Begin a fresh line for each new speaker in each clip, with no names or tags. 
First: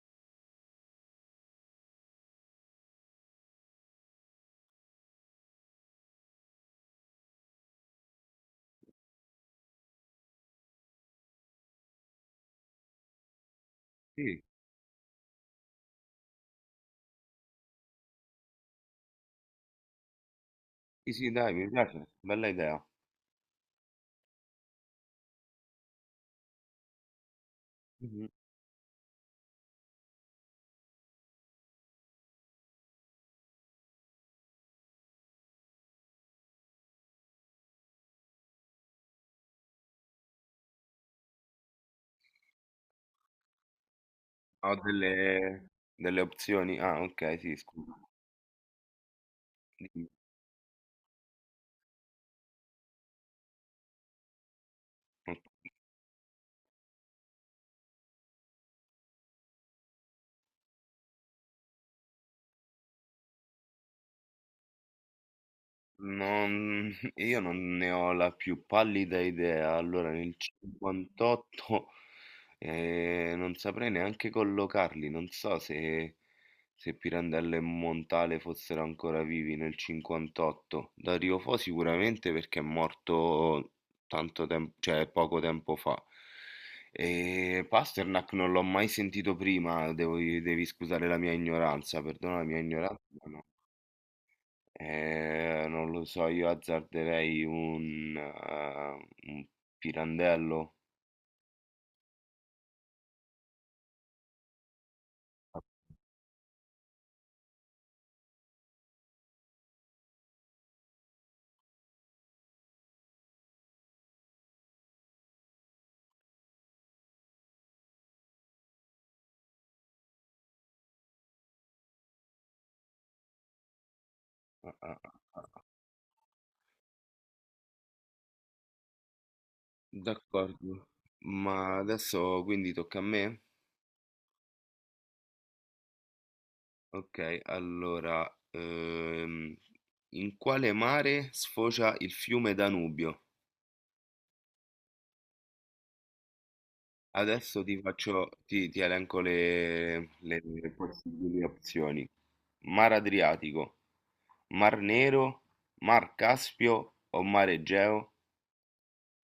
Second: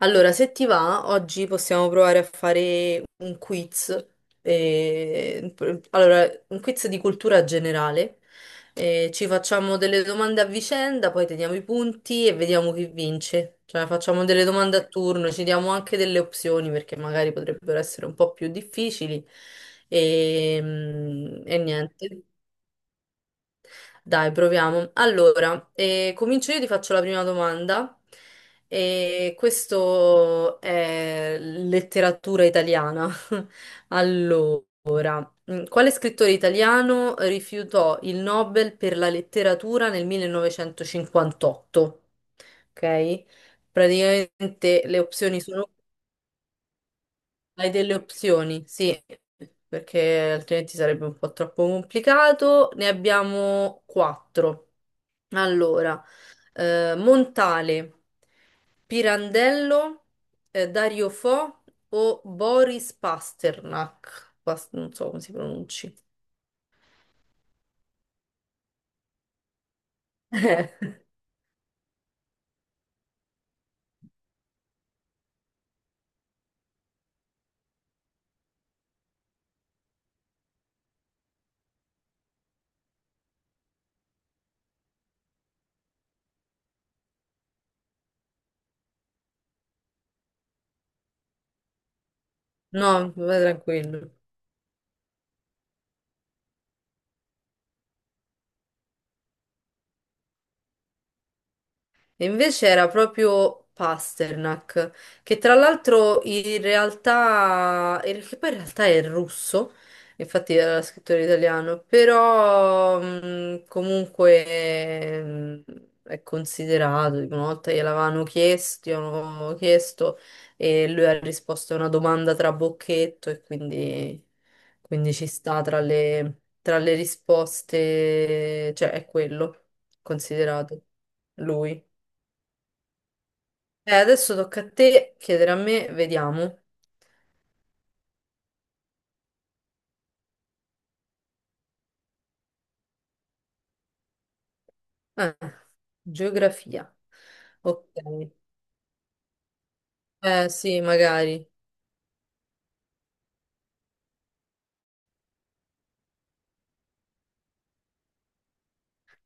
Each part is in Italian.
Allora, se ti va, oggi possiamo provare a fare un quiz. eh, allora, un quiz di cultura generale. Ci facciamo delle domande a vicenda, poi teniamo i punti e vediamo chi vince. Cioè, facciamo
Sì,
delle domande a turno, ci diamo anche delle opzioni perché magari potrebbero essere un po' più difficili. E,
sì, sì, dai,
e
mi piace,
niente.
bella idea.
Dai, proviamo. Allora, comincio io, ti faccio la prima domanda.
Mhm.
E questo è letteratura italiana. Allora, quale scrittore italiano rifiutò il Nobel per la letteratura nel 1958? Ok?
Ho
Praticamente le opzioni sono
delle, delle opzioni. Ah, ok, sì,
hai delle
scusa.
opzioni, sì,
Dimmi.
perché altrimenti sarebbe un po' troppo complicato. Ne abbiamo quattro. Allora, Montale, Pirandello, Dario Fo o Boris Pasternak. Non so come si pronunci.
Non, io non ne ho la più pallida idea. Allora, nel 58 non saprei neanche collocarli. Non so se, se Pirandello e Montale fossero ancora vivi nel 58. Dario Fo sicuramente perché è morto cioè poco tempo fa. E Pasternak non l'ho mai sentito prima. Devi scusare la mia ignoranza, perdona la mia
No,
ignoranza.
va tranquillo.
Non lo so, io azzarderei un pirandello.
E invece era proprio Pasternak, che tra l'altro in realtà, che poi in realtà è russo, infatti era scrittore italiano, però comunque è considerato, dico, una volta gliel'avevano chiesto, gli avevano chiesto e lui ha risposto a una domanda tra bocchetto e
Ah, ah,
quindi ci
ah.
sta tra tra le risposte, cioè è quello considerato
D'accordo. Ma
lui.
adesso quindi tocca a me?
Adesso tocca a te chiedere a me, vediamo.
Ok, allora, in quale mare sfocia il fiume Danubio?
Eh, geografia.
Adesso
Ok.
ti elenco
Eh
le
sì,
possibili
magari.
opzioni. Mar Adriatico, Mar Nero, Mar Caspio o Mar Egeo?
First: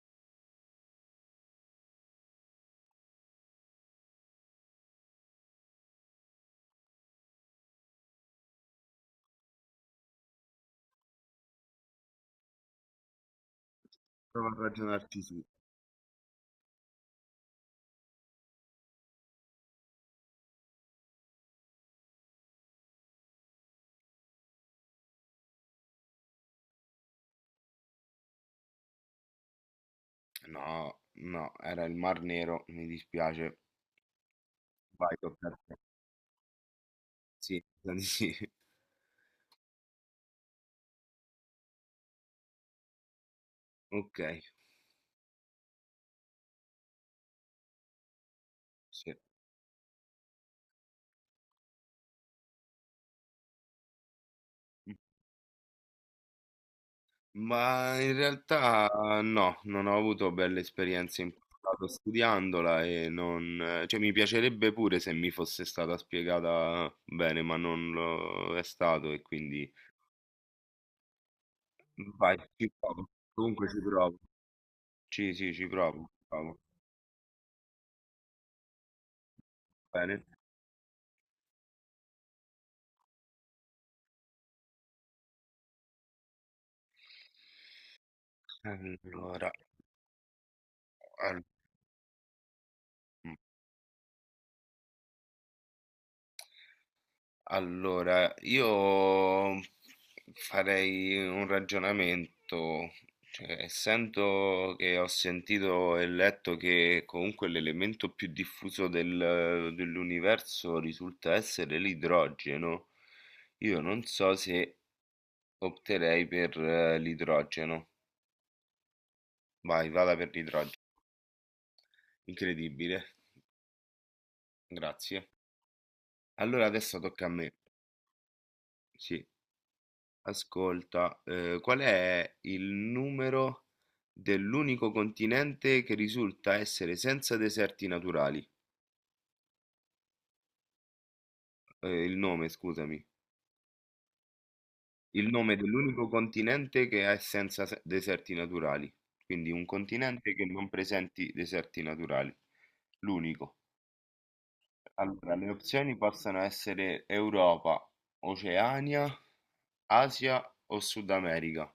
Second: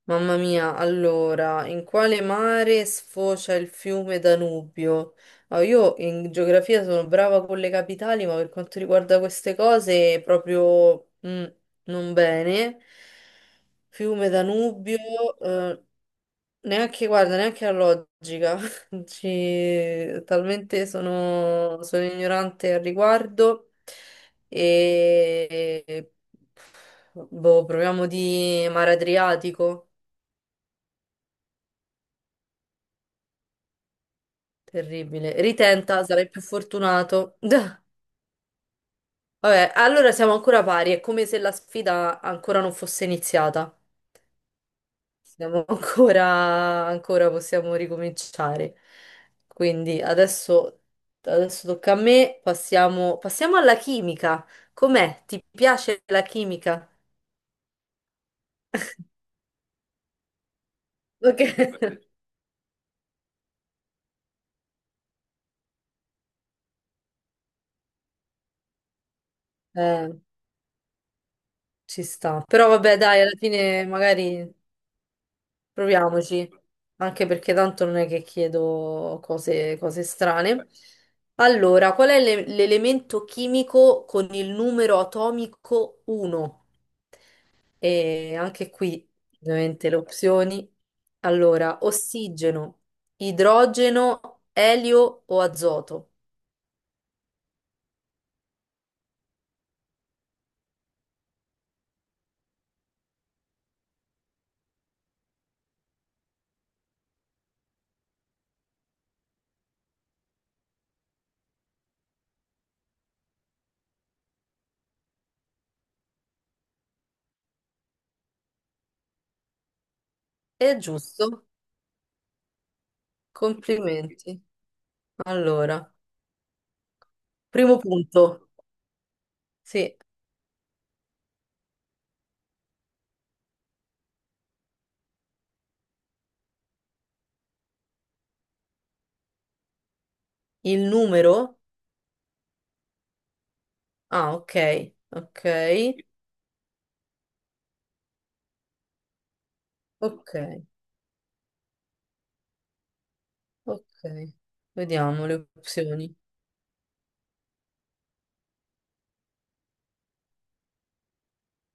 Mamma mia, allora, in quale mare sfocia il fiume Danubio? Ah, io in geografia sono brava con le capitali, ma per quanto riguarda queste cose proprio non bene. Fiume
Prova a
Danubio,
ragionarci su.
eh, neanche, guarda, neanche la logica. Talmente sono ignorante al riguardo. E boh, proviamo di mare Adriatico.
No, era il Mar Nero, mi dispiace. Vai,
Terribile.
tocca a te.
Ritenta, sarai più fortunato.
Sì,
Vabbè,
mi sa di sì.
allora siamo ancora pari, è come se la sfida ancora non fosse iniziata.
Ok,
Siamo ancora possiamo ricominciare.
sì.
Quindi adesso tocca a me, passiamo alla chimica. Com'è? Ti piace la chimica?
Ma in realtà no, non ho avuto belle esperienze in
Ok.
passato studiandola e non, cioè mi piacerebbe pure se mi fosse stata spiegata bene, ma non lo è stato e quindi
Eh, ci
vai,
sta.
ci
Però vabbè,
provo.
dai, alla
Comunque ci
fine
provo.
magari
Sì, sì, ci provo. Ci
proviamoci,
provo.
anche perché tanto non è che chiedo cose
Bene.
strane. Allora, qual è l'elemento chimico con il numero atomico 1? E anche qui,
Allora,
ovviamente, le opzioni.
al-
Allora, ossigeno, idrogeno, elio o azoto?
Allora, io farei un ragionamento, cioè, essendo che ho sentito e letto che comunque l'elemento più diffuso dell'universo risulta essere l'idrogeno, io non so se opterei per l'idrogeno. Vai, vada per
È
l'idrogeno.
giusto?
Incredibile,
Complimenti.
grazie.
Allora,
Allora adesso tocca a me.
primo punto.
Sì.
Sì,
Ascolta, qual è il numero dell'unico continente che risulta essere senza deserti naturali?
il numero?
Il nome, scusami.
Ah,
Il nome dell'unico continente che è senza deserti naturali. Quindi un
ok.
continente che non presenti deserti naturali. L'unico.
Ok, vediamo
Allora,
le
le opzioni
opzioni.
possono essere Europa, Oceania, Asia o Sud America.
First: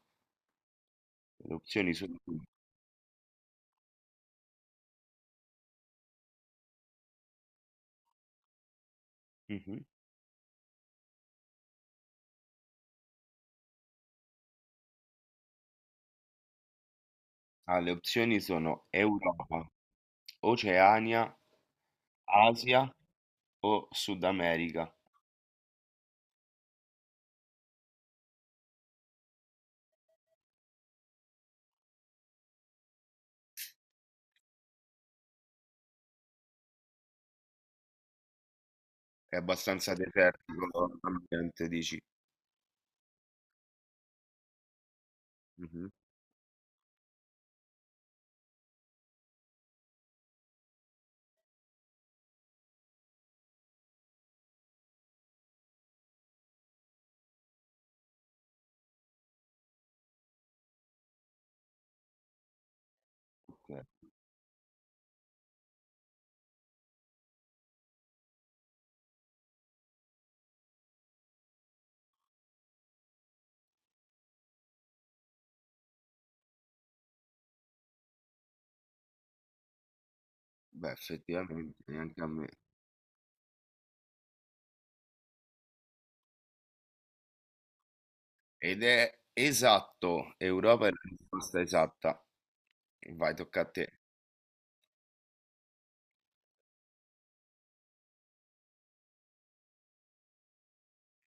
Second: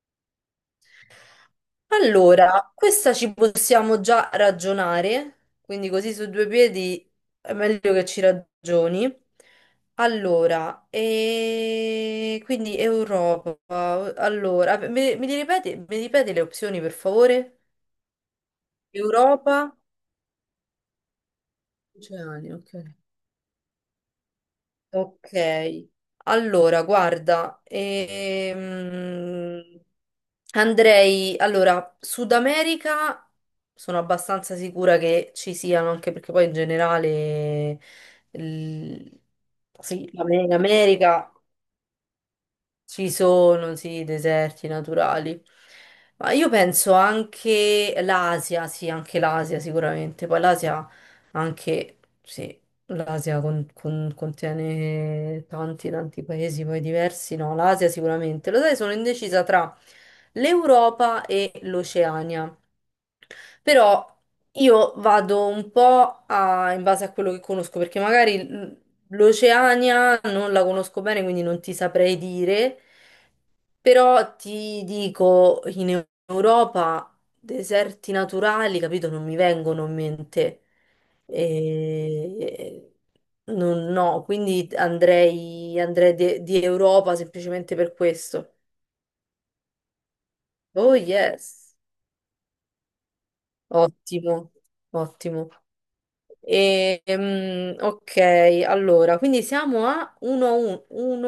Le opzioni sono...
Allora, questa ci possiamo già ragionare, quindi così su due piedi è meglio che ci ragioni.
Mhm.
Allora, e quindi Europa. Allora, mi mi ripeti le opzioni per favore?
Ah, le opzioni sono
Europa,
Europa. Oceania,
oceani, ok.
Asia o Sud America?
Ok, allora guarda, andrei, allora, Sud America sono abbastanza sicura che ci siano, anche perché poi in generale l-
È abbastanza
sì,
desertico
l'America
l'ambiente, dici?
ci sono, sì, deserti naturali.
Mhm.
Ma io penso anche l'Asia, sì, anche l'Asia sicuramente. Poi l'Asia anche, sì, l'Asia contiene tanti, tanti paesi poi diversi. No, l'Asia sicuramente. Lo sai, sono indecisa tra l'Europa e l'Oceania.
Ok.
Però io vado un po' in base a quello che conosco, perché magari l'Oceania non la conosco bene, quindi non ti saprei dire, però ti dico in Europa deserti naturali, capito? Non mi vengono in mente.
Beh, effettivamente, neanche a me.
E- no, quindi andrei di Europa semplicemente per questo.
Ed è esatto, Europa è
Oh
la risposta
yes,
esatta. Vai, tocca a te.
ottimo, ottimo. Ok, allora, quindi siamo a 1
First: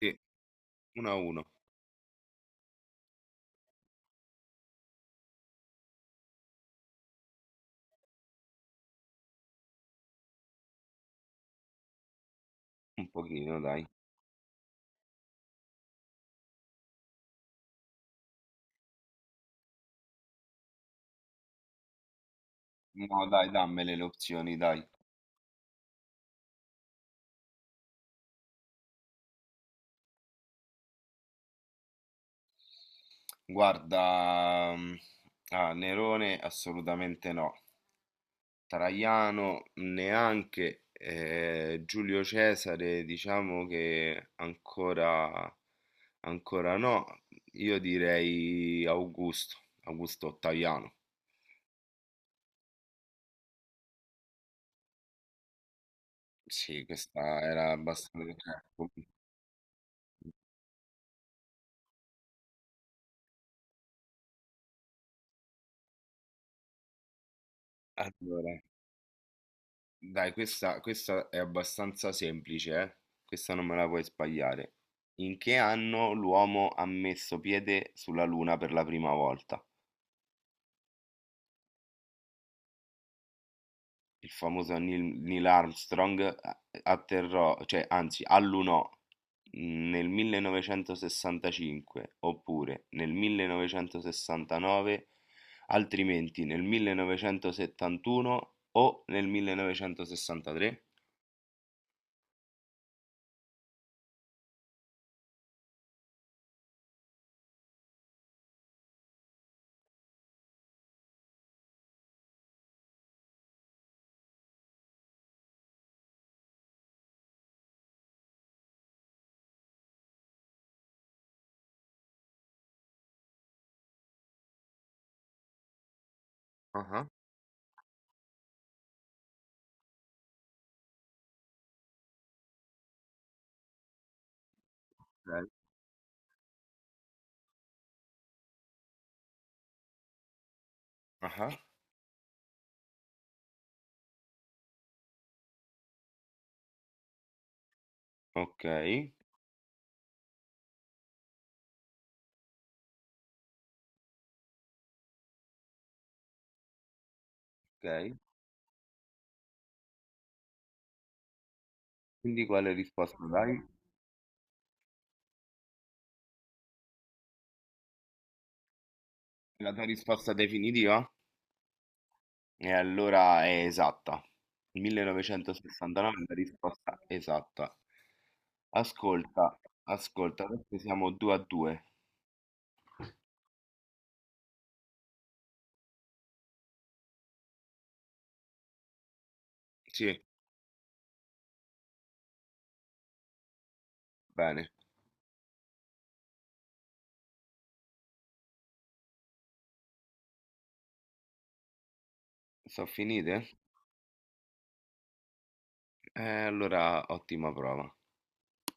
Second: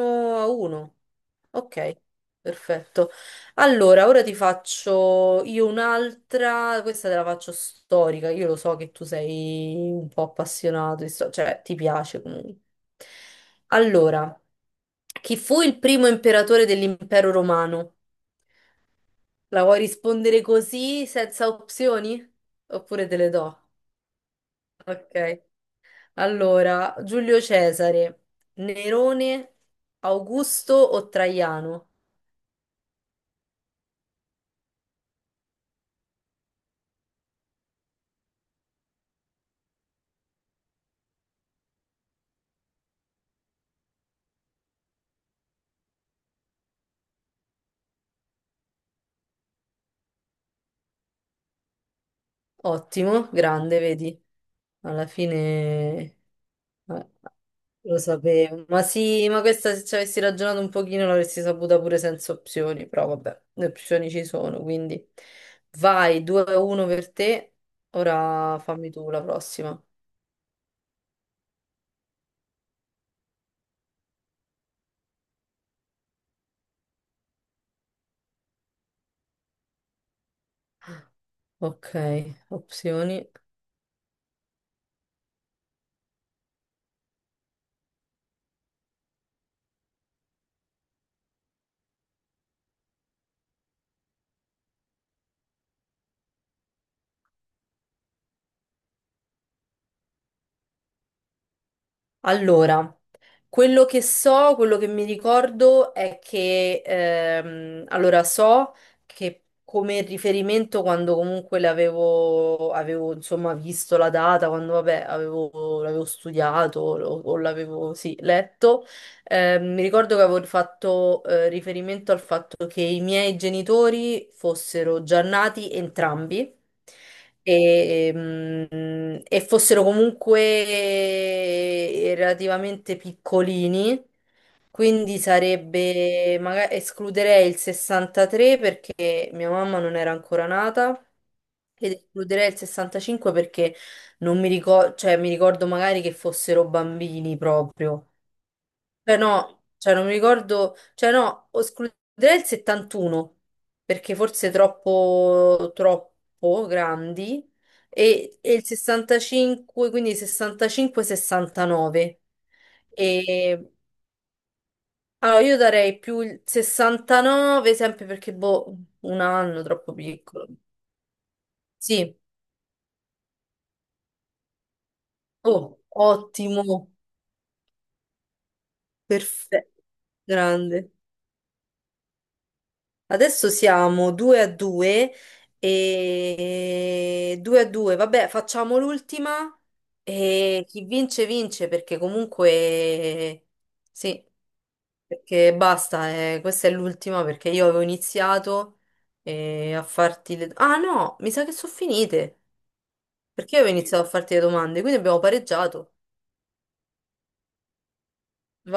Sì,
1.
1 a 1,
Ok, perfetto. Allora, ora ti faccio io un'altra, questa te la faccio storica, io lo so che tu sei un po' appassionato, di cioè ti piace comunque.
un pochino, dai.
Allora, chi fu il primo imperatore dell'impero romano? La vuoi rispondere così, senza opzioni? Oppure te
No,
le
dai,
do?
dammele le opzioni, dai.
Ok. Allora, Giulio Cesare, Nerone, Augusto o Traiano?
Guarda, mm, ah, Nerone assolutamente no. Traiano neanche, Giulio Cesare diciamo che ancora no, io direi Augusto, Augusto Ottaviano,
Ottimo, grande, vedi? Alla fine
sì,
eh,
questa era
lo
abbastanza, cioè,
sapevo. Ma
com-.
sì, ma questa se ci avessi ragionato un pochino l'avresti saputa pure senza opzioni, però vabbè, le opzioni ci sono, quindi vai, 2-1 per te.
Allora,
Ora fammi tu la prossima.
dai questa, questa è abbastanza semplice, eh? Questa non me la puoi sbagliare. In che anno l'uomo ha messo piede sulla Luna per la prima volta?
Ok, opzioni.
Il famoso Neil Armstrong atterrò, cioè anzi allunò nel 1965 oppure nel 1969, altrimenti nel 1971 o nel 1963?
Allora. Quello che so, quello che mi ricordo è che, allora so che come riferimento quando comunque avevo insomma visto la data, quando vabbè l'avevo studiato o l'avevo sì, letto, mi ricordo che avevo fatto riferimento al fatto che i miei genitori fossero già nati entrambi
Ah,
e fossero comunque relativamente piccolini, quindi
ok,
sarebbe, magari escluderei il 63 perché mia mamma non era ancora nata.
ah,
Ed escluderei il 65 perché non mi ricordo, cioè mi ricordo magari che fossero bambini proprio.
ok,
Cioè no, cioè non mi ricordo, cioè no, escluderei il 71 perché forse troppo grandi
ok.
e il 65, quindi 65-69.
Quindi quale risposta dai?
E allora io darei più il 69 sempre perché boh, un anno
La tua
troppo
risposta
piccolo.
definitiva?
Sì,
E allora è esatta.
oh,
1969 è la risposta esatta. Ascolta,
perfetto,
ascolta, adesso
grande.
siamo 2 a 2.
Adesso siamo 2 a 2 e 2 a 2, vabbè, facciamo l'ultima
Sì,
e chi vince vince perché comunque sì,
bene.
perché basta, questa è l'ultima perché io avevo iniziato a farti le... Ah no, mi sa che sono finite
Sono finite?
perché io avevo iniziato a farti le domande, quindi abbiamo pareggiato.
Allora ottima prova.
Va